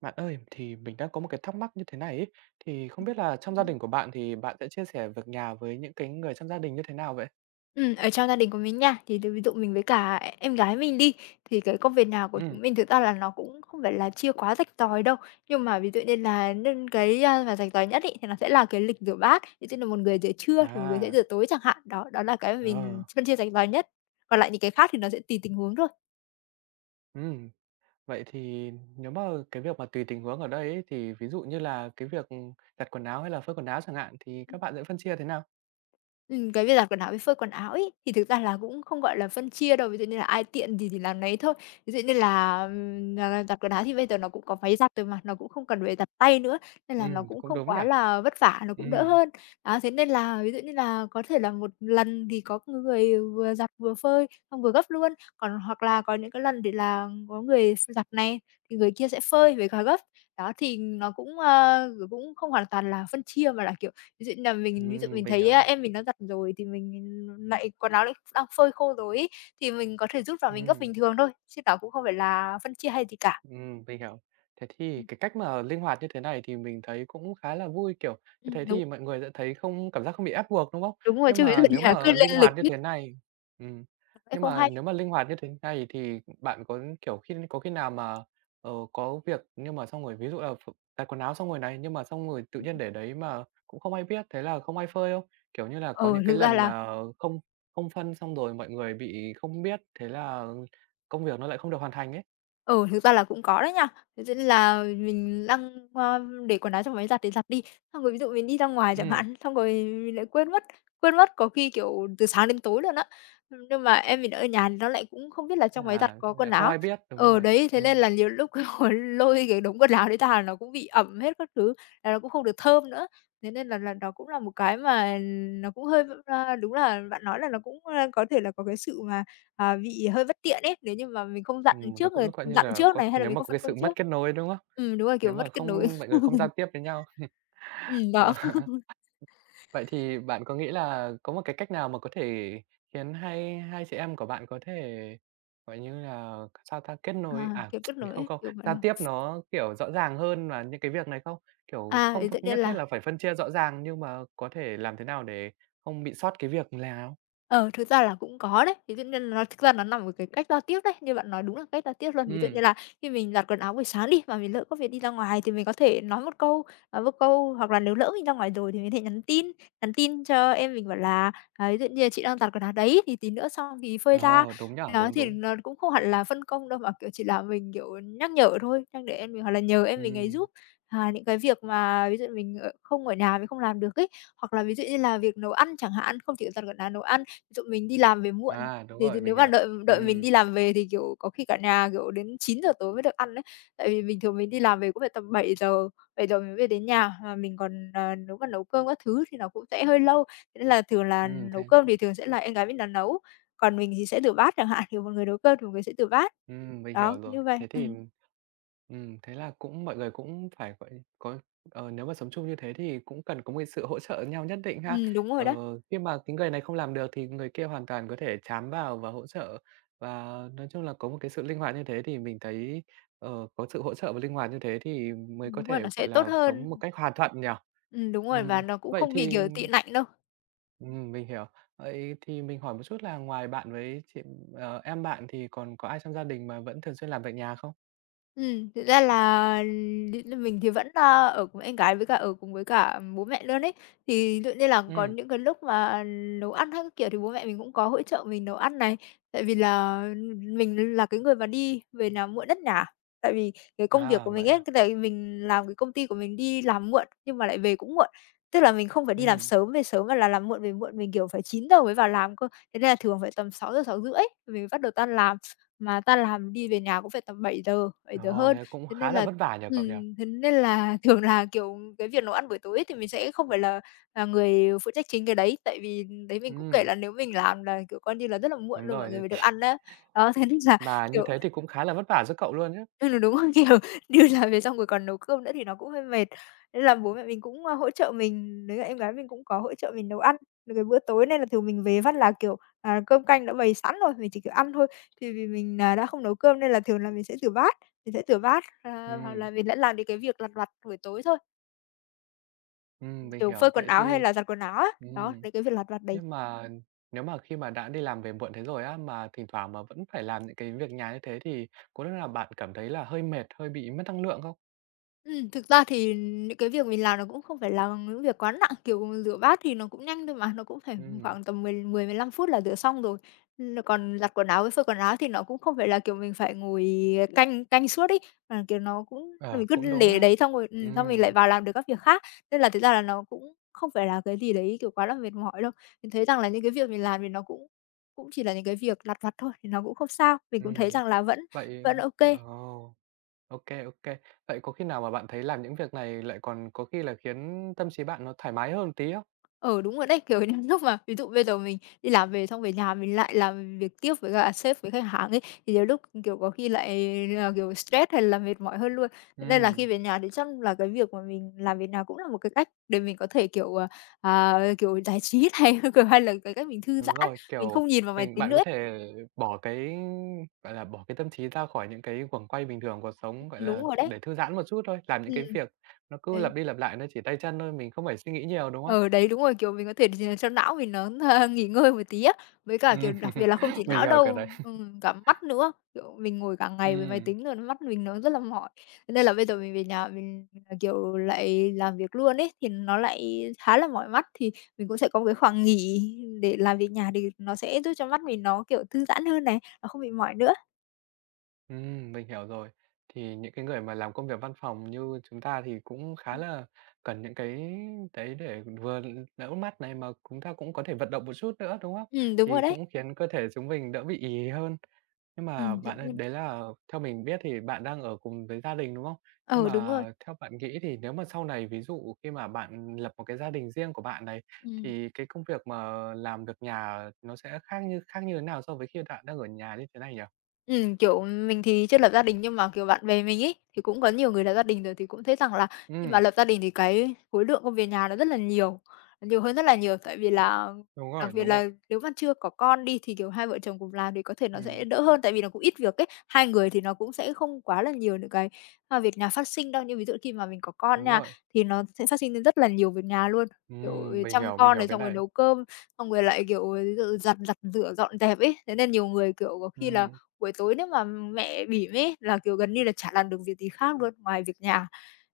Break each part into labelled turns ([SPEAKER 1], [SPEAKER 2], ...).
[SPEAKER 1] Bạn ơi, thì mình đang có một cái thắc mắc như thế này ấy, thì không
[SPEAKER 2] Ừm.
[SPEAKER 1] biết là trong gia
[SPEAKER 2] Ừm.
[SPEAKER 1] đình của bạn thì bạn sẽ chia sẻ việc nhà với những cái người trong gia đình như thế nào vậy?
[SPEAKER 2] Ở trong gia đình của mình nha, thì từ ví dụ mình với cả em gái mình đi, thì cái công việc nào của
[SPEAKER 1] Ừ,
[SPEAKER 2] chúng mình thực ra là nó cũng không phải là chia quá rạch ròi đâu. Nhưng mà ví dụ như là nên cái, mà rạch ròi nhất ấy, thì nó sẽ là cái lịch rửa bát, ví dụ như là một người rửa trưa thì một người sẽ
[SPEAKER 1] à,
[SPEAKER 2] rửa tối chẳng hạn. Đó, đó là cái mà mình
[SPEAKER 1] ờ,
[SPEAKER 2] phân chia rạch ròi nhất, còn lại những cái khác thì nó sẽ tùy tình huống thôi.
[SPEAKER 1] ừm. Vậy thì nếu mà cái việc mà tùy tình huống ở đây ấy, thì ví dụ như là cái việc, giặt quần áo hay là phơi quần áo chẳng hạn thì các bạn sẽ phân chia thế nào?
[SPEAKER 2] Cái việc giặt quần áo với phơi quần áo ấy, thì thực ra là cũng không, gọi là, phân chia đâu, ví dụ như là ai tiện gì thì làm nấy thôi. Ví dụ như là, là giặt quần áo thì bây giờ nó cũng có máy giặt rồi mà, nó cũng không cần phải giặt tay nữa, nên là nó
[SPEAKER 1] Ừ,
[SPEAKER 2] cũng
[SPEAKER 1] cũng
[SPEAKER 2] không
[SPEAKER 1] đúng nhỉ?
[SPEAKER 2] quá là vất vả, nó
[SPEAKER 1] Ừ,
[SPEAKER 2] cũng đỡ hơn. Đó, thế nên là ví dụ như là có thể là một lần thì có người vừa giặt vừa phơi, xong vừa gấp luôn, còn hoặc là có những cái lần thì là có người giặt này, thì người kia sẽ phơi với cả gấp. Đó, thì nó cũng, ơ, g cũng không hoàn toàn là phân chia mà là, kiểu. Ví dụ như là mình ví dụ mình
[SPEAKER 1] mình
[SPEAKER 2] thấy,
[SPEAKER 1] hiểu.
[SPEAKER 2] em mình nó giặt rồi thì mình lại quần áo lại đang phơi khô rồi ấy, thì mình có thể giúp vào mình gấp
[SPEAKER 1] Ừm.
[SPEAKER 2] bình thường thôi, chứ nó cũng không phải là phân chia hay gì cả.
[SPEAKER 1] Mình hiểu. Thế thì
[SPEAKER 2] Ừm.
[SPEAKER 1] cái cách mà linh hoạt như thế này thì mình thấy cũng khá là vui, kiểu, như thế
[SPEAKER 2] Ừm. đúng,
[SPEAKER 1] thì mọi người sẽ thấy không cảm giác không bị ép buộc, đúng không?
[SPEAKER 2] đúng rồi,
[SPEAKER 1] Nhưng
[SPEAKER 2] chứ ví dụ
[SPEAKER 1] mà
[SPEAKER 2] như
[SPEAKER 1] nếu
[SPEAKER 2] là cứ
[SPEAKER 1] mà linh
[SPEAKER 2] lên lịch
[SPEAKER 1] hoạt như
[SPEAKER 2] miết
[SPEAKER 1] thế này ừm,
[SPEAKER 2] nó sẽ
[SPEAKER 1] nhưng
[SPEAKER 2] không
[SPEAKER 1] mà
[SPEAKER 2] hay.
[SPEAKER 1] nếu mà linh hoạt như thế này thì bạn có, kiểu, khi có khi nào mà, có việc nhưng mà xong rồi ví dụ là giặt quần áo xong rồi này, nhưng mà xong rồi tự nhiên để đấy mà cũng không ai biết, thế là không ai phơi không? Kiểu như là, có
[SPEAKER 2] Ừ,
[SPEAKER 1] những cái
[SPEAKER 2] thực ra
[SPEAKER 1] lần
[SPEAKER 2] là
[SPEAKER 1] mà không không phân xong rồi mọi người bị không biết, thế là công việc nó lại không được hoàn thành ấy.
[SPEAKER 2] Ừ, thực ra là cũng có đấy nha. Thế nên là mình đang, để quần áo trong máy giặt để giặt đi, xong rồi ví dụ mình đi ra ngoài chẳng
[SPEAKER 1] Ừm.
[SPEAKER 2] hạn, xong rồi mình lại quên mất, có khi, kiểu, từ sáng đến tối luôn á. Nhưng mà em mình ở nhà thì nó lại cũng không biết là trong máy giặt
[SPEAKER 1] À,
[SPEAKER 2] có quần
[SPEAKER 1] à, không
[SPEAKER 2] áo.
[SPEAKER 1] ai biết, đúng
[SPEAKER 2] Ừ,
[SPEAKER 1] rồi.
[SPEAKER 2] đấy, thế nên
[SPEAKER 1] Ừm,
[SPEAKER 2] là nhiều lúc mà lôi cái đống quần áo đấy ra là nó cũng bị ẩm hết các thứ, là nó cũng không được thơm nữa. Thế nên là nó cũng là một cái mà nó cũng hơi, đúng là bạn nói là nó cũng, có thể là có cái sự mà à, bị hơi bất tiện ấy, nếu như mà mình không dặn
[SPEAKER 1] nó
[SPEAKER 2] trước rồi
[SPEAKER 1] cũng gọi như
[SPEAKER 2] dặn
[SPEAKER 1] là
[SPEAKER 2] trước
[SPEAKER 1] có
[SPEAKER 2] này, hay là
[SPEAKER 1] nếu
[SPEAKER 2] mình
[SPEAKER 1] mà
[SPEAKER 2] không
[SPEAKER 1] có
[SPEAKER 2] phân
[SPEAKER 1] cái
[SPEAKER 2] công
[SPEAKER 1] sự mất
[SPEAKER 2] trước.
[SPEAKER 1] kết nối, đúng không?
[SPEAKER 2] Đúng rồi, kiểu,
[SPEAKER 1] Nếu mà
[SPEAKER 2] mất kết nối.
[SPEAKER 1] không mọi người không giao tiếp với nhau.
[SPEAKER 2] Đó,
[SPEAKER 1] Ờ, vậy thì bạn có nghĩ là có một cái cách nào mà có thể khiến hai hai chị em của bạn có thể, gọi như là, sao ta, kết nối
[SPEAKER 2] à,
[SPEAKER 1] à?
[SPEAKER 2] kiểu, kết nối
[SPEAKER 1] Không,
[SPEAKER 2] ấy,
[SPEAKER 1] không,
[SPEAKER 2] kiểu vậy
[SPEAKER 1] giao
[SPEAKER 2] đó.
[SPEAKER 1] tiếp nó, kiểu, rõ ràng hơn và những cái việc này không? Kiểu,
[SPEAKER 2] À,
[SPEAKER 1] không
[SPEAKER 2] thế tự nhiên
[SPEAKER 1] nhất thiết
[SPEAKER 2] là.
[SPEAKER 1] là phải phân chia rõ ràng, nhưng mà có thể làm thế nào để không bị sót cái việc nào?
[SPEAKER 2] Ờ, thực ra là cũng có đấy. Ví dụ như là nó thực ra nó nằm ở cái cách giao tiếp đấy, như bạn nói đúng là cách giao tiếp luôn. Ví dụ như
[SPEAKER 1] Ừm,
[SPEAKER 2] là khi mình giặt quần áo buổi sáng đi, mà mình lỡ có việc đi ra ngoài thì mình có thể nói một câu, hoặc là nếu lỡ mình ra ngoài rồi thì mình có thể nhắn tin, cho em mình bảo là, à, ví dụ như là "Chị đang giặt quần áo đấy, thì tí nữa xong thì phơi ra."
[SPEAKER 1] ờ, đúng nhở
[SPEAKER 2] Đó,
[SPEAKER 1] đúng,
[SPEAKER 2] thì
[SPEAKER 1] đúng.
[SPEAKER 2] nó cũng không hẳn là phân công đâu, mà, kiểu, chỉ là mình, kiểu, nhắc nhở thôi, nhắc để em mình hoặc là nhờ em mình ấy
[SPEAKER 1] Ừm.
[SPEAKER 2] giúp, à, những cái việc mà ví dụ mình không ở nhà mình không làm được ấy. Hoặc là ví dụ như là việc nấu ăn chẳng hạn, không chỉ giặt quần áo, nấu ăn. Ví dụ mình đi làm về muộn,
[SPEAKER 1] À, đúng
[SPEAKER 2] thì
[SPEAKER 1] rồi,
[SPEAKER 2] nếu
[SPEAKER 1] mình
[SPEAKER 2] mà
[SPEAKER 1] hiểu.
[SPEAKER 2] đợi đợi mình
[SPEAKER 1] Ừm,
[SPEAKER 2] đi làm về thì, kiểu, có khi cả nhà, kiểu, đến 9 giờ tối mới được ăn ấy. Tại vì bình thường mình đi làm về cũng phải tầm 7 giờ mình mới đến nhà, mà mình còn, ờ, nếu mà nấu cơm các thứ thì nó cũng sẽ hơi lâu. Thế nên là thường là nấu
[SPEAKER 1] thế
[SPEAKER 2] cơm thì thường sẽ là em gái mình là nấu, còn mình thì sẽ rửa bát chẳng hạn, thì một người nấu cơm thì một người sẽ rửa bát.
[SPEAKER 1] mình
[SPEAKER 2] Đó,
[SPEAKER 1] hiểu rồi.
[SPEAKER 2] như vậy.
[SPEAKER 1] Thế thì,
[SPEAKER 2] Ừm.
[SPEAKER 1] thế là cũng mọi người cũng phải, có nếu mà sống chung như thế thì cũng cần có một cái sự hỗ trợ nhau nhất định ha.
[SPEAKER 2] Ừm, đúng rồi
[SPEAKER 1] Ờ,
[SPEAKER 2] đó.
[SPEAKER 1] khi mà cái người này không làm được thì người kia hoàn toàn có thể trám vào và hỗ trợ, và nói chung là có một cái sự linh hoạt như thế thì mình thấy, có sự hỗ trợ và linh hoạt như thế thì mới có
[SPEAKER 2] Đúng rồi,
[SPEAKER 1] thể,
[SPEAKER 2] nó sẽ
[SPEAKER 1] gọi
[SPEAKER 2] tốt
[SPEAKER 1] là, sống một
[SPEAKER 2] hơn.
[SPEAKER 1] cách hòa thuận nhỉ?
[SPEAKER 2] Đúng rồi, và
[SPEAKER 1] Ừm,
[SPEAKER 2] nó cũng
[SPEAKER 1] vậy
[SPEAKER 2] không bị,
[SPEAKER 1] thì
[SPEAKER 2] kiểu, tị nạnh đâu.
[SPEAKER 1] Mình hiểu. Vậy thì mình hỏi một chút là ngoài bạn với em bạn thì còn có ai trong gia đình mà vẫn thường xuyên làm việc nhà không?
[SPEAKER 2] Thực ra là mình thì vẫn, ở cùng em gái với cả ở cùng với cả bố mẹ luôn ấy. Thì tự nhiên là có
[SPEAKER 1] Ừm,
[SPEAKER 2] những cái lúc mà nấu ăn hay các kiểu thì bố mẹ mình cũng có hỗ trợ mình nấu ăn này, tại vì là mình là cái người mà đi về làm muộn nhất nhà. Tại vì cái công việc của
[SPEAKER 1] à, vậy
[SPEAKER 2] mình ấy,
[SPEAKER 1] à?
[SPEAKER 2] cái tại vì mình làm cái công ty của mình đi làm muộn nhưng mà lại về cũng muộn. Tức là mình không phải đi làm
[SPEAKER 1] Ừm,
[SPEAKER 2] sớm về sớm mà là làm muộn về muộn, mình, kiểu, phải 9 giờ mới vào làm cơ, thế nên là thường phải tầm 6 giờ 6 rưỡi mình mới bắt đầu tan làm. Mà ta làm đi về nhà cũng phải tầm bảy giờ, bảy giờ
[SPEAKER 1] ồ,
[SPEAKER 2] hơn,
[SPEAKER 1] thế cũng
[SPEAKER 2] thế nên
[SPEAKER 1] khá là
[SPEAKER 2] là
[SPEAKER 1] vất vả nhỉ cậu nhỉ?
[SPEAKER 2] thế nên là thường là, kiểu, cái việc nấu ăn buổi tối thì mình sẽ không phải là người phụ trách chính cái đấy, tại vì đấy mình cũng kể
[SPEAKER 1] Ừm,
[SPEAKER 2] là nếu mình làm là, kiểu, coi như là rất là muộn
[SPEAKER 1] đúng
[SPEAKER 2] luôn mọi
[SPEAKER 1] rồi,
[SPEAKER 2] người
[SPEAKER 1] thế
[SPEAKER 2] mới được
[SPEAKER 1] thì
[SPEAKER 2] ăn á. Đó, thế nên là,
[SPEAKER 1] mà như
[SPEAKER 2] kiểu.
[SPEAKER 1] thế thì cũng khá là vất vả cho cậu luôn chứ.
[SPEAKER 2] Ừ, đúng rồi, kiểu, đi làm về xong rồi còn nấu cơm nữa thì nó cũng hơi mệt. Nên là bố mẹ mình cũng, hỗ trợ mình, với cả em gái mình cũng có hỗ trợ mình nấu ăn được cái bữa tối nên là thường mình về phát là, kiểu, à, cơm canh đã bày sẵn rồi, mình chỉ, kiểu, ăn thôi. Thì vì mình, à, đã không nấu cơm nên là thường là mình sẽ rửa bát, à, hoặc
[SPEAKER 1] Ừm,
[SPEAKER 2] là mình sẽ làm những cái việc lặt vặt buổi tối thôi,
[SPEAKER 1] mình
[SPEAKER 2] kiểu, phơi
[SPEAKER 1] hiểu.
[SPEAKER 2] quần
[SPEAKER 1] Vậy
[SPEAKER 2] áo hay
[SPEAKER 1] thì
[SPEAKER 2] là giặt quần áo á. Đó,
[SPEAKER 1] ừm,
[SPEAKER 2] những cái việc lặt vặt đấy.
[SPEAKER 1] nhưng mà nếu mà khi mà đã đi làm về muộn thế rồi á, mà thỉnh thoảng mà vẫn phải làm những cái việc nhà như thế thì có lúc nào bạn cảm thấy là hơi mệt, hơi bị mất năng lượng không?
[SPEAKER 2] Thực ra thì những cái việc mình làm nó cũng không phải là những việc quá nặng, kiểu, rửa bát thì nó cũng nhanh thôi mà, nó cũng phải
[SPEAKER 1] Ừm.
[SPEAKER 2] khoảng tầm mười mười 15 phút là rửa xong rồi. Còn giặt quần áo với phơi quần áo thì nó cũng không phải là, kiểu, mình phải ngồi canh canh suốt ấy, mà, kiểu, nó cũng
[SPEAKER 1] Ờ,
[SPEAKER 2] mình cứ
[SPEAKER 1] cũng đúng
[SPEAKER 2] để
[SPEAKER 1] ha.
[SPEAKER 2] đấy xong rồi xong mình lại
[SPEAKER 1] Ừm.
[SPEAKER 2] vào làm được các việc khác, nên là thực ra là nó cũng không phải là cái gì đấy, kiểu, quá là mệt mỏi đâu. Mình thấy rằng là những cái việc mình làm thì nó cũng cũng chỉ là những cái việc lặt vặt thôi, thì nó cũng không sao, mình cũng thấy
[SPEAKER 1] ừm,
[SPEAKER 2] rằng là vẫn
[SPEAKER 1] vậy
[SPEAKER 2] vẫn OK.
[SPEAKER 1] ồ, ok ok. Vậy có khi nào mà bạn thấy làm những việc này lại còn có khi là khiến tâm trí bạn nó thoải mái hơn tí không?
[SPEAKER 2] Ừ, đúng rồi đấy, kiểu, những lúc mà ví dụ bây giờ mình đi làm về xong về nhà mình lại làm việc tiếp với cả sếp với khách hàng ấy, thì nhiều lúc, kiểu, có khi lại là, kiểu, stress hay là mệt mỏi hơn luôn. Thế nên là khi
[SPEAKER 1] Ừm,
[SPEAKER 2] về nhà thì chắc là cái việc mà mình làm việc nào cũng là một cái cách để mình có thể, kiểu, à, kiểu, giải trí này, kiểu, hay là cái cách mình thư
[SPEAKER 1] đúng
[SPEAKER 2] giãn,
[SPEAKER 1] rồi,
[SPEAKER 2] mình
[SPEAKER 1] kiểu,
[SPEAKER 2] không nhìn vào máy tính
[SPEAKER 1] bạn
[SPEAKER 2] nữa
[SPEAKER 1] có
[SPEAKER 2] ấy.
[SPEAKER 1] thể bỏ cái, gọi là, bỏ cái tâm trí ra khỏi những cái guồng quay bình thường của cuộc sống, gọi
[SPEAKER 2] Đúng
[SPEAKER 1] là,
[SPEAKER 2] rồi đấy.
[SPEAKER 1] để thư giãn một chút thôi, làm những cái
[SPEAKER 2] Ừm.
[SPEAKER 1] việc nó cứ
[SPEAKER 2] Đấy.
[SPEAKER 1] lặp đi lặp lại, nó chỉ tay chân thôi, mình không phải suy nghĩ nhiều, đúng không?
[SPEAKER 2] Ừ, đấy, đúng rồi, kiểu, mình có thể cho não mình nó, nghỉ ngơi một tí á, với cả, kiểu,
[SPEAKER 1] Ừm,
[SPEAKER 2] đặc biệt là không chỉ
[SPEAKER 1] mình
[SPEAKER 2] não
[SPEAKER 1] hiểu cái
[SPEAKER 2] đâu,
[SPEAKER 1] đấy.
[SPEAKER 2] cả mắt nữa, kiểu, mình ngồi cả ngày với máy
[SPEAKER 1] Ừm.
[SPEAKER 2] tính rồi mắt mình nó rất là mỏi. Thế nên là bây giờ mình về nhà mình, à, kiểu, lại làm việc luôn ấy, thì nó lại khá là mỏi mắt, thì mình cũng sẽ có một cái khoảng nghỉ để làm việc nhà thì nó sẽ giúp cho mắt mình nó, kiểu, thư giãn hơn này, nó không bị mỏi nữa.
[SPEAKER 1] Mình hiểu rồi. Thì những cái người mà làm công việc văn phòng như chúng ta thì cũng khá là cần những cái đấy để vừa đỡ mắt này, mà chúng ta cũng có thể vận động một chút nữa, đúng không?
[SPEAKER 2] Đúng rồi
[SPEAKER 1] Thì
[SPEAKER 2] đấy.
[SPEAKER 1] cũng khiến cơ thể chúng mình đỡ bị ì hơn. Nhưng mà
[SPEAKER 2] Chuẩn
[SPEAKER 1] bạn ơi,
[SPEAKER 2] luôn.
[SPEAKER 1] đấy là theo mình biết thì bạn đang ở cùng với gia đình, đúng không? Nhưng
[SPEAKER 2] Ừ, đúng
[SPEAKER 1] mà
[SPEAKER 2] rồi.
[SPEAKER 1] theo bạn nghĩ thì nếu mà sau này, ví dụ khi mà bạn lập một cái gia đình riêng của bạn này,
[SPEAKER 2] Ừm.
[SPEAKER 1] thì cái công việc mà làm việc nhà nó sẽ khác như thế nào so với khi bạn đang ở nhà như thế này nhỉ?
[SPEAKER 2] Kiểu, mình thì chưa lập gia đình nhưng mà, kiểu, bạn bè mình ấy, thì cũng có nhiều người lập gia đình rồi thì cũng thấy rằng là khi mà
[SPEAKER 1] Ừm.
[SPEAKER 2] lập gia đình thì cái khối lượng công việc nhà nó rất là nhiều, nó nhiều hơn rất là nhiều. Tại vì là
[SPEAKER 1] Đúng
[SPEAKER 2] đặc
[SPEAKER 1] rồi,
[SPEAKER 2] biệt
[SPEAKER 1] đúng rồi.
[SPEAKER 2] là nếu mà chưa có con đi thì, kiểu, hai vợ chồng cùng làm thì có thể nó sẽ
[SPEAKER 1] Ừm,
[SPEAKER 2] đỡ hơn, tại vì nó cũng ít việc ấy, hai người thì nó cũng sẽ không quá là nhiều những cái việc nhà phát sinh đâu. Nhưng ví dụ khi mà mình có con
[SPEAKER 1] đúng
[SPEAKER 2] nha,
[SPEAKER 1] rồi.
[SPEAKER 2] thì nó sẽ phát sinh lên rất là nhiều việc nhà luôn, kiểu, chăm
[SPEAKER 1] Mình
[SPEAKER 2] con
[SPEAKER 1] hiểu
[SPEAKER 2] này,
[SPEAKER 1] cái
[SPEAKER 2] xong rồi
[SPEAKER 1] này.
[SPEAKER 2] nấu cơm, xong rồi lại, kiểu, ờ, d giặt giặt rửa dọn dẹp ấy. Thế nên nhiều người, kiểu, có khi là
[SPEAKER 1] Ừm,
[SPEAKER 2] buổi tối nếu mà mẹ bỉm ấy là, kiểu, gần như là chả làm được việc gì khác luôn ngoài việc nhà,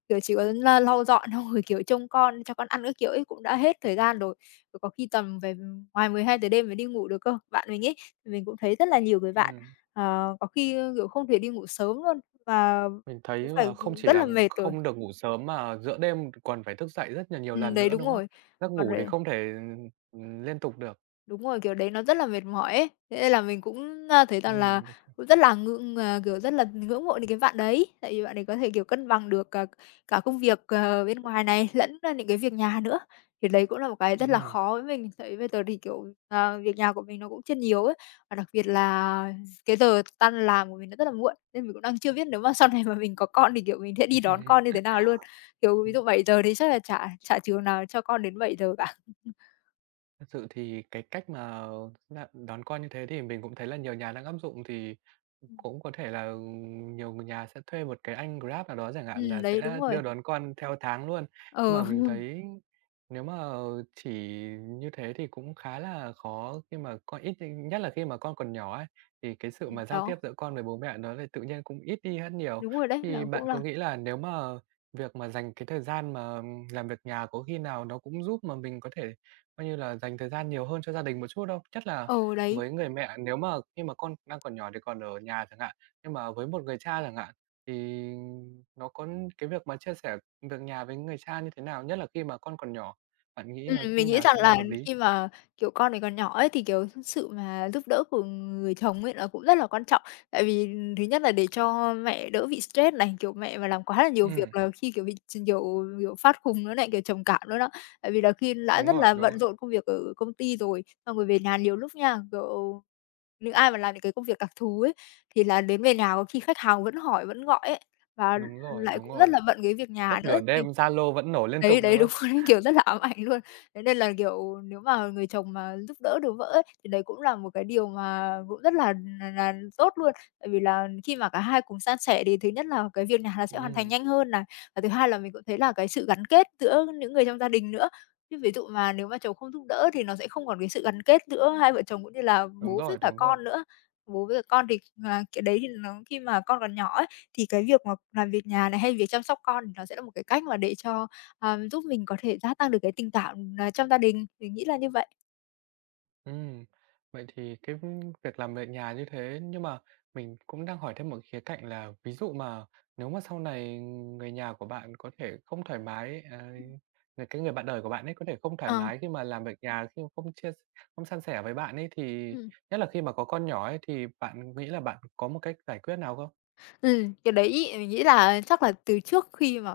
[SPEAKER 2] kiểu, chỉ có la lau dọn xong rồi, kiểu, trông con, cho con ăn các kiểu ấy cũng đã hết thời gian rồi. Rồi có khi tầm về ngoài 12 giờ đêm mới đi ngủ được cơ. Bạn mình ấy, mình cũng thấy rất là nhiều người bạn,
[SPEAKER 1] ừm,
[SPEAKER 2] có khi, kiểu, không thể đi ngủ sớm luôn và
[SPEAKER 1] mình thấy
[SPEAKER 2] cũng phải
[SPEAKER 1] là không chỉ
[SPEAKER 2] rất
[SPEAKER 1] là
[SPEAKER 2] là mệt rồi.
[SPEAKER 1] không được ngủ sớm mà giữa đêm còn phải thức dậy rất là nhiều lần
[SPEAKER 2] Đấy,
[SPEAKER 1] nữa,
[SPEAKER 2] đúng
[SPEAKER 1] đúng không?
[SPEAKER 2] rồi.
[SPEAKER 1] Giấc
[SPEAKER 2] Còn
[SPEAKER 1] ngủ thì
[SPEAKER 2] lại
[SPEAKER 1] không thể, liên tục được.
[SPEAKER 2] Đúng rồi, kiểu, đấy nó rất là mệt mỏi ấy. Thế nên là mình cũng thấy rằng là
[SPEAKER 1] Ừm,
[SPEAKER 2] cũng rất là kiểu, rất là ngưỡng mộ những cái bạn đấy, tại vì bạn ấy có thể, kiểu, cân bằng được cả cả công việc, bên ngoài này lẫn, những cái việc nhà nữa. Thì đấy cũng là một cái rất là
[SPEAKER 1] ừm.
[SPEAKER 2] khó với mình, tại vì bây giờ thì, kiểu, việc nhà của mình nó cũng chưa nhiều ấy, và đặc biệt là cái giờ tan làm của mình nó rất là muộn, nên mình cũng đang chưa biết nếu mà sau này mà mình có con thì, kiểu, mình sẽ đi đón con như thế nào luôn. Kiểu, ví dụ 7 giờ thì chắc là chả chả trường nào cho con đến 7 giờ cả.
[SPEAKER 1] Thật sự thì cái cách mà đón con như thế thì mình cũng thấy là nhiều nhà đang áp dụng thì
[SPEAKER 2] Ừm.
[SPEAKER 1] cũng có thể là nhiều người nhà sẽ thuê một cái anh Grab nào đó chẳng hạn là
[SPEAKER 2] Đấy, đúng
[SPEAKER 1] sẽ
[SPEAKER 2] rồi.
[SPEAKER 1] đưa đón con theo tháng luôn. Nhưng
[SPEAKER 2] Ờ.
[SPEAKER 1] mà mình
[SPEAKER 2] Ừ.
[SPEAKER 1] thấy nếu mà chỉ như thế thì cũng khá là khó khi mà con ít nhất là khi mà con còn nhỏ ấy, thì cái sự mà giao
[SPEAKER 2] Đó,
[SPEAKER 1] tiếp giữa con với bố mẹ nó lại tự nhiên cũng ít đi hơn nhiều.
[SPEAKER 2] đúng rồi đấy, là
[SPEAKER 1] Thì
[SPEAKER 2] cũng
[SPEAKER 1] bạn có
[SPEAKER 2] là
[SPEAKER 1] nghĩ là nếu mà việc mà dành cái thời gian mà, làm việc nhà có khi nào nó cũng giúp mà mình có thể coi như là dành thời gian nhiều hơn cho gia đình một chút không? Nhất là
[SPEAKER 2] ờ đấy,
[SPEAKER 1] với người mẹ nếu mà khi mà con đang còn nhỏ thì còn ở nhà chẳng hạn, nhưng mà với một người cha chẳng hạn, thì nó có cái việc mà chia sẻ việc nhà với người cha như thế nào? Nhất là khi mà con còn nhỏ, bạn nghĩ nó
[SPEAKER 2] ừm,
[SPEAKER 1] như
[SPEAKER 2] mình nghĩ
[SPEAKER 1] nào
[SPEAKER 2] rằng
[SPEAKER 1] sẽ là
[SPEAKER 2] là
[SPEAKER 1] hợp lý?
[SPEAKER 2] khi mà, kiểu, con mình còn nhỏ ấy, thì, kiểu, sự mà giúp đỡ của người chồng ấy, nó cũng rất là quan trọng. Tại vì thứ nhất là để cho mẹ đỡ bị stress này, kiểu, mẹ mà làm quá là nhiều
[SPEAKER 1] Ừm,
[SPEAKER 2] việc là khi, kiểu, bị ch nhiều kiểu, phát khùng nữa này, kiểu, trầm cảm nữa đó. Tại vì là khi đã
[SPEAKER 1] đúng
[SPEAKER 2] rất
[SPEAKER 1] rồi,
[SPEAKER 2] là
[SPEAKER 1] đúng
[SPEAKER 2] bận
[SPEAKER 1] rồi.
[SPEAKER 2] rộn công việc ở công ty rồi, xong rồi về nhà nhiều lúc nha, kiểu, những ai mà làm những cái công việc đặc thù ấy, thì là đến về nhà có khi khách hàng vẫn hỏi, vẫn gọi ấy, và
[SPEAKER 1] Đúng rồi,
[SPEAKER 2] lại
[SPEAKER 1] đúng
[SPEAKER 2] cũng rất
[SPEAKER 1] rồi.
[SPEAKER 2] là bận cái việc
[SPEAKER 1] Suốt
[SPEAKER 2] nhà nữa
[SPEAKER 1] nửa
[SPEAKER 2] thì
[SPEAKER 1] đêm Zalo vẫn nổ liên tục,
[SPEAKER 2] đấy,
[SPEAKER 1] đúng
[SPEAKER 2] đấy, đúng
[SPEAKER 1] không?
[SPEAKER 2] rồi. Đấy, kiểu, rất là ám ảnh luôn. Thế nên là, kiểu, nếu mà người chồng mà giúp đỡ được vợ ấy, thì đấy cũng là một cái điều mà cũng rất là tốt luôn. Tại vì là khi mà cả hai cùng san sẻ thì thứ nhất là cái việc nhà nó sẽ hoàn thành
[SPEAKER 1] Ừm,
[SPEAKER 2] nhanh hơn này, và thứ hai là mình cũng thấy là cái sự gắn kết giữa những người trong gia đình nữa. Chứ ví dụ mà nếu mà chồng không giúp đỡ thì nó sẽ không còn cái sự gắn kết giữa hai vợ chồng cũng như là
[SPEAKER 1] đúng
[SPEAKER 2] bố với
[SPEAKER 1] rồi,
[SPEAKER 2] cả
[SPEAKER 1] đúng rồi.
[SPEAKER 2] con nữa. Bố với cả con thì, cái đấy thì nó khi mà con còn nhỏ ấy, thì cái việc mà làm việc nhà này hay việc chăm sóc con thì nó sẽ là một cái cách mà để cho giúp mình có thể gia tăng được cái tình cảm, trong gia đình, mình nghĩ là như vậy.
[SPEAKER 1] Ừm, vậy thì cái việc làm việc nhà như thế nhưng mà mình cũng đang hỏi thêm một khía cạnh là ví dụ mà nếu mà sau này người nhà của bạn có thể không thoải mái, à, người bạn đời của bạn ấy có thể không thoải
[SPEAKER 2] Ờ,
[SPEAKER 1] mái khi mà làm việc nhà, khi mà không san sẻ với bạn ấy thì
[SPEAKER 2] ừm.
[SPEAKER 1] nhất là khi mà có con nhỏ ấy thì bạn nghĩ là bạn có một cách giải quyết nào không?
[SPEAKER 2] Cái đấy mình nghĩ là chắc là từ trước khi mà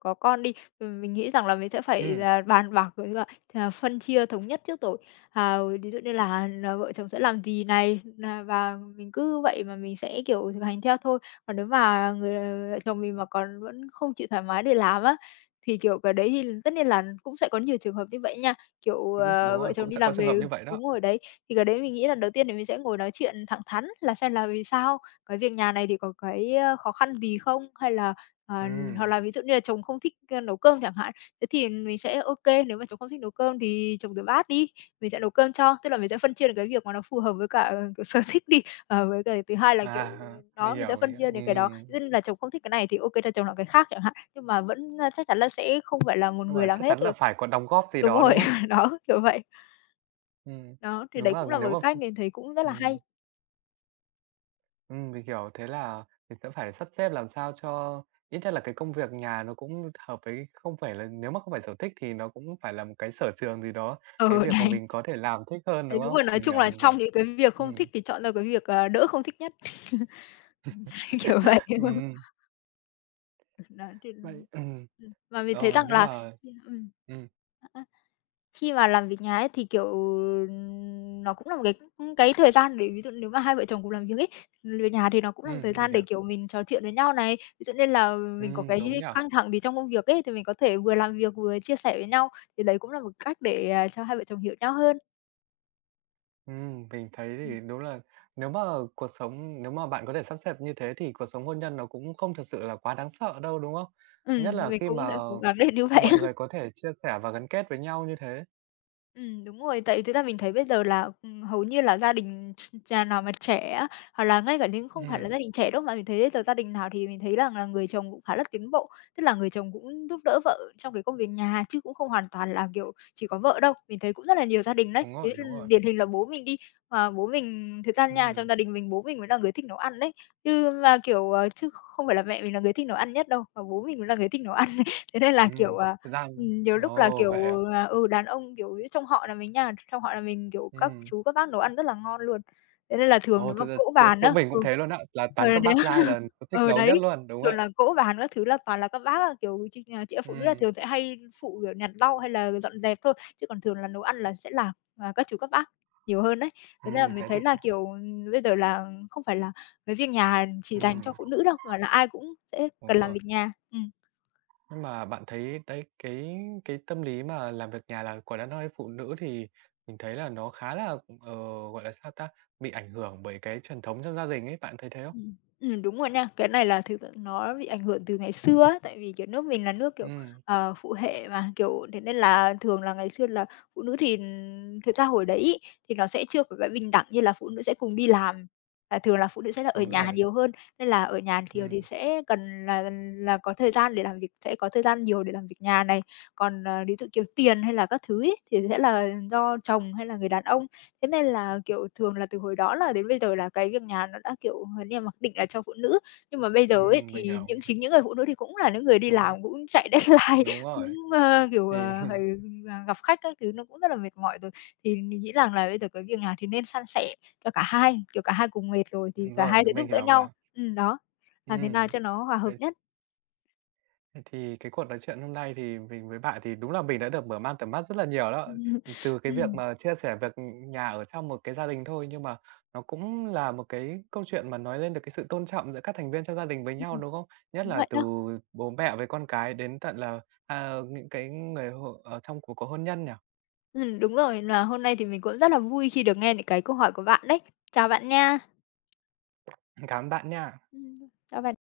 [SPEAKER 2] có con đi, mình nghĩ rằng là mình sẽ phải
[SPEAKER 1] Ừm,
[SPEAKER 2] là bàn bạc với cả, phân chia thống nhất trước rồi. À, ví dụ như là vợ chồng sẽ làm gì này, nà và mình cứ vậy mà mình sẽ, kiểu, thực hành theo thôi. Còn nếu mà vợ chồng mình mà còn vẫn không chịu thoải mái để làm á, thì, kiểu, cái đấy thì tất nhiên là cũng sẽ có nhiều trường hợp như vậy nha. Kiểu,
[SPEAKER 1] cũng đúng
[SPEAKER 2] vợ
[SPEAKER 1] rồi,
[SPEAKER 2] chồng
[SPEAKER 1] cũng
[SPEAKER 2] đi
[SPEAKER 1] sẽ có
[SPEAKER 2] làm
[SPEAKER 1] trường
[SPEAKER 2] về
[SPEAKER 1] hợp như vậy đó.
[SPEAKER 2] đúng rồi đấy, thì cái đấy mình nghĩ là đầu tiên thì mình sẽ ngồi nói chuyện thẳng thắn là xem là vì sao cái việc nhà này thì có cái khó khăn gì không? Hay là, ờ, hoặc
[SPEAKER 1] Ừm,
[SPEAKER 2] là ví dụ như là chồng không thích, nấu cơm chẳng hạn, thế thì mình sẽ ok nếu mà chồng không thích nấu cơm thì chồng rửa bát đi, mình sẽ nấu cơm cho. Tức là mình sẽ phân chia được cái việc mà nó phù hợp với cả, kiểu, sở thích đi, với cái thứ hai là, kiểu,
[SPEAKER 1] à,
[SPEAKER 2] đó,
[SPEAKER 1] mình
[SPEAKER 2] mình sẽ
[SPEAKER 1] hiểu, mình
[SPEAKER 2] phân
[SPEAKER 1] hiểu.
[SPEAKER 2] chia đến cái đó. Ví dụ như là chồng không thích cái này thì ok cho chồng làm cái khác chẳng hạn, nhưng mà vẫn, chắc chắn là sẽ không phải là một
[SPEAKER 1] Nhưng
[SPEAKER 2] người
[SPEAKER 1] mà
[SPEAKER 2] làm
[SPEAKER 1] chắc
[SPEAKER 2] hết
[SPEAKER 1] chắn
[SPEAKER 2] rồi.
[SPEAKER 1] là phải có đóng góp gì
[SPEAKER 2] Đúng
[SPEAKER 1] đó,
[SPEAKER 2] rồi,
[SPEAKER 1] đúng không?
[SPEAKER 2] đó, kiểu vậy.
[SPEAKER 1] Ừm,
[SPEAKER 2] Đó, thì
[SPEAKER 1] đúng
[SPEAKER 2] đấy
[SPEAKER 1] là
[SPEAKER 2] cũng là một
[SPEAKER 1] nếu
[SPEAKER 2] cái
[SPEAKER 1] mà
[SPEAKER 2] cách mình thấy cũng rất là hay.
[SPEAKER 1] ừm, mình hiểu. Thế là mình sẽ phải sắp xếp làm sao cho ít nhất là cái công việc nhà nó cũng hợp với không phải là nếu mà không phải sở thích thì nó cũng phải là một cái sở trường gì đó, cái
[SPEAKER 2] Ừ,
[SPEAKER 1] việc mà
[SPEAKER 2] đấy.
[SPEAKER 1] mình có thể làm thích hơn,
[SPEAKER 2] Đấy,
[SPEAKER 1] đúng
[SPEAKER 2] đúng
[SPEAKER 1] không?
[SPEAKER 2] rồi, nói
[SPEAKER 1] Mình
[SPEAKER 2] chung
[SPEAKER 1] hiểu,
[SPEAKER 2] là
[SPEAKER 1] mình
[SPEAKER 2] trong
[SPEAKER 1] hiểu.
[SPEAKER 2] những cái việc không
[SPEAKER 1] Ừm,
[SPEAKER 2] thích thì chọn ra cái việc, đỡ không thích nhất. Kiểu vậy.
[SPEAKER 1] ừm,
[SPEAKER 2] Đó, thì
[SPEAKER 1] vậy,
[SPEAKER 2] mà mình thấy
[SPEAKER 1] ờ,
[SPEAKER 2] rằng
[SPEAKER 1] nhưng
[SPEAKER 2] là
[SPEAKER 1] mà
[SPEAKER 2] ừm,
[SPEAKER 1] ừm,
[SPEAKER 2] a, khi mà làm việc nhà ấy thì, kiểu, nó cũng là một cái thời gian để ví dụ nếu mà hai vợ chồng cùng làm việc ấy, về nhà thì nó cũng là một thời
[SPEAKER 1] mình
[SPEAKER 2] gian để,
[SPEAKER 1] hiểu.
[SPEAKER 2] kiểu, mình trò chuyện với nhau này. Ví dụ như là mình có cái
[SPEAKER 1] Đúng nhỉ?
[SPEAKER 2] căng thẳng gì trong công việc ấy, thì mình có thể vừa làm việc vừa chia sẻ với nhau, thì đấy cũng là một cách để, cho hai vợ chồng hiểu nhau hơn.
[SPEAKER 1] Mình thấy thì đúng là nếu mà cuộc sống nếu mà bạn có thể sắp xếp như thế thì cuộc sống hôn nhân nó cũng không thật sự là quá đáng sợ đâu, đúng không? Nhất là
[SPEAKER 2] Mình
[SPEAKER 1] khi
[SPEAKER 2] cũng
[SPEAKER 1] mà
[SPEAKER 2] sẽ cố gắng để như vậy.
[SPEAKER 1] mọi người có thể chia sẻ và gắn kết với nhau như thế.
[SPEAKER 2] Đúng rồi, tại vì thực ra mình thấy bây giờ là, hầu như là gia đình nhà nào mà trẻ á, hoặc là ngay cả những không phải là
[SPEAKER 1] Ừm,
[SPEAKER 2] gia đình trẻ đâu, mà mình thấy bây giờ gia đình nào thì mình thấy rằng là người chồng cũng khá là tiến bộ. Tức là người chồng cũng giúp đỡ vợ trong cái công việc nhà, chứ cũng không hoàn toàn là, kiểu, chỉ có vợ đâu. Mình thấy cũng rất là nhiều gia đình đấy,
[SPEAKER 1] đúng
[SPEAKER 2] ví
[SPEAKER 1] rồi,
[SPEAKER 2] dụ
[SPEAKER 1] đúng rồi.
[SPEAKER 2] điển hình là bố mình đi, mà bố mình thực ra trong
[SPEAKER 1] Ừm,
[SPEAKER 2] gia đình mình bố mình mới là người thích nấu ăn đấy, chứ mà, kiểu, chứ không phải là mẹ mình là người thích nấu ăn nhất đâu, mà bố mình mới là người thích nấu ăn. Thế nên là, kiểu,
[SPEAKER 1] ừm, thực ra
[SPEAKER 2] ừm, nhiều lúc là,
[SPEAKER 1] ồ,
[SPEAKER 2] kiểu,
[SPEAKER 1] vậy à?
[SPEAKER 2] đàn ông, kiểu, trong họ là mình nha, trong họ là mình, kiểu, các
[SPEAKER 1] Ừm,
[SPEAKER 2] chú, các bác nấu ăn rất là ngon luôn. Thế nên là thường
[SPEAKER 1] ồ,
[SPEAKER 2] nếu mà
[SPEAKER 1] thực ra
[SPEAKER 2] cỗ
[SPEAKER 1] chỗ
[SPEAKER 2] vàn
[SPEAKER 1] chỗ
[SPEAKER 2] á
[SPEAKER 1] mình cũng thế luôn á, là toàn các
[SPEAKER 2] thế
[SPEAKER 1] bác
[SPEAKER 2] á,
[SPEAKER 1] giai là thích nấu nhất
[SPEAKER 2] đấy,
[SPEAKER 1] luôn, đúng
[SPEAKER 2] thường
[SPEAKER 1] vậy.
[SPEAKER 2] là cỗ vàn các thứ là toàn là các bác á, kiểu, chị em phụ nữ là
[SPEAKER 1] Ừm,
[SPEAKER 2] thường sẽ hay phụ, kiểu, nhặt lau hay là dọn dẹp thôi, chứ còn thường là nấu ăn là sẽ là, các chú, các bác nhiều hơn đấy. Thế nên là mình
[SPEAKER 1] thế
[SPEAKER 2] thấy
[SPEAKER 1] thì
[SPEAKER 2] là,
[SPEAKER 1] th
[SPEAKER 2] kiểu, bây giờ là không phải là cái việc nhà chỉ dành
[SPEAKER 1] ừm,
[SPEAKER 2] cho phụ nữ đâu, mà là ai cũng sẽ cần
[SPEAKER 1] đúng
[SPEAKER 2] làm
[SPEAKER 1] rồi.
[SPEAKER 2] việc nhà. Ừm.
[SPEAKER 1] Nhưng mà bạn thấy đấy, cái tâm lý mà làm việc nhà là quả đàn ông hay phụ nữ thì mình thấy là nó khá là, gọi là, sao ta, bị ảnh hưởng bởi cái truyền thống trong gia đình ấy, bạn thấy thế không?
[SPEAKER 2] Ừm. Đúng rồi nha. Cái này là thực sự nó bị ảnh hưởng từ ngày xưa á, tại vì, kiểu, nước mình là nước, kiểu,
[SPEAKER 1] Ừm,
[SPEAKER 2] phụ hệ mà, kiểu, thế nên là thường là ngày xưa là phụ nữ thì thực ra hồi đấy thì nó sẽ chưa có cái bình đẳng như là phụ nữ sẽ cùng đi làm, và thường là phụ nữ sẽ là ở
[SPEAKER 1] đúng
[SPEAKER 2] nhà
[SPEAKER 1] rồi,
[SPEAKER 2] nhiều hơn, nên là ở nhà thì
[SPEAKER 1] ừm,
[SPEAKER 2] sẽ cần là có thời gian để làm việc sẽ có thời gian nhiều để làm việc nhà này. Còn, ví dụ, kiểu, tiền hay là các thứ ấy, thì sẽ là do chồng hay là người đàn ông. Thế nên là, kiểu, thường là từ hồi đó là đến bây giờ là cái việc nhà nó đã, kiểu, như là mặc định là cho phụ nữ. Nhưng mà bây giờ ấy, thì
[SPEAKER 1] mình
[SPEAKER 2] những
[SPEAKER 1] hiểu,
[SPEAKER 2] chính những người phụ nữ thì cũng là những người đi
[SPEAKER 1] đúng rồi,
[SPEAKER 2] làm, cũng chạy deadline,
[SPEAKER 1] đúng
[SPEAKER 2] cũng,
[SPEAKER 1] rồi,
[SPEAKER 2] kiểu,
[SPEAKER 1] thì
[SPEAKER 2] phải, gặp khách các thứ, nó cũng rất là mệt mỏi rồi. Thì mình nghĩ rằng là bây giờ cái việc nhà thì nên san sẻ cho cả hai, kiểu, cả hai cùng mệt rồi thì
[SPEAKER 1] đúng
[SPEAKER 2] cả
[SPEAKER 1] rồi,
[SPEAKER 2] hai sẽ giúp
[SPEAKER 1] mình
[SPEAKER 2] đỡ
[SPEAKER 1] hiểu
[SPEAKER 2] nhau.
[SPEAKER 1] mà,
[SPEAKER 2] Đó, làm thế nào
[SPEAKER 1] ừm,
[SPEAKER 2] cho nó hòa hợp
[SPEAKER 1] vậy
[SPEAKER 2] nhất.
[SPEAKER 1] Thế thì cái cuộc nói chuyện hôm nay thì mình với bạn thì đúng là mình đã được mở mang tầm mắt rất là nhiều đó. Từ cái việc
[SPEAKER 2] Ừm,
[SPEAKER 1] mà chia sẻ việc, nhà ở trong một cái gia đình thôi, nhưng mà nó cũng là một cái câu chuyện mà nói lên được cái sự tôn trọng giữa các thành viên trong gia đình với nhau,
[SPEAKER 2] ừm,
[SPEAKER 1] đúng không? Nhất
[SPEAKER 2] đúng
[SPEAKER 1] là
[SPEAKER 2] vậy
[SPEAKER 1] từ
[SPEAKER 2] đó.
[SPEAKER 1] bố mẹ với con cái đến tận là, à, những cái người hộ ở trong cuộc có hôn nhân nhỉ?
[SPEAKER 2] Đúng rồi, là hôm nay thì mình cũng rất là vui khi được nghe những cái câu hỏi của bạn đấy. Chào bạn nha.
[SPEAKER 1] Cảm ơn bạn nha.
[SPEAKER 2] Ừ, chào bạn.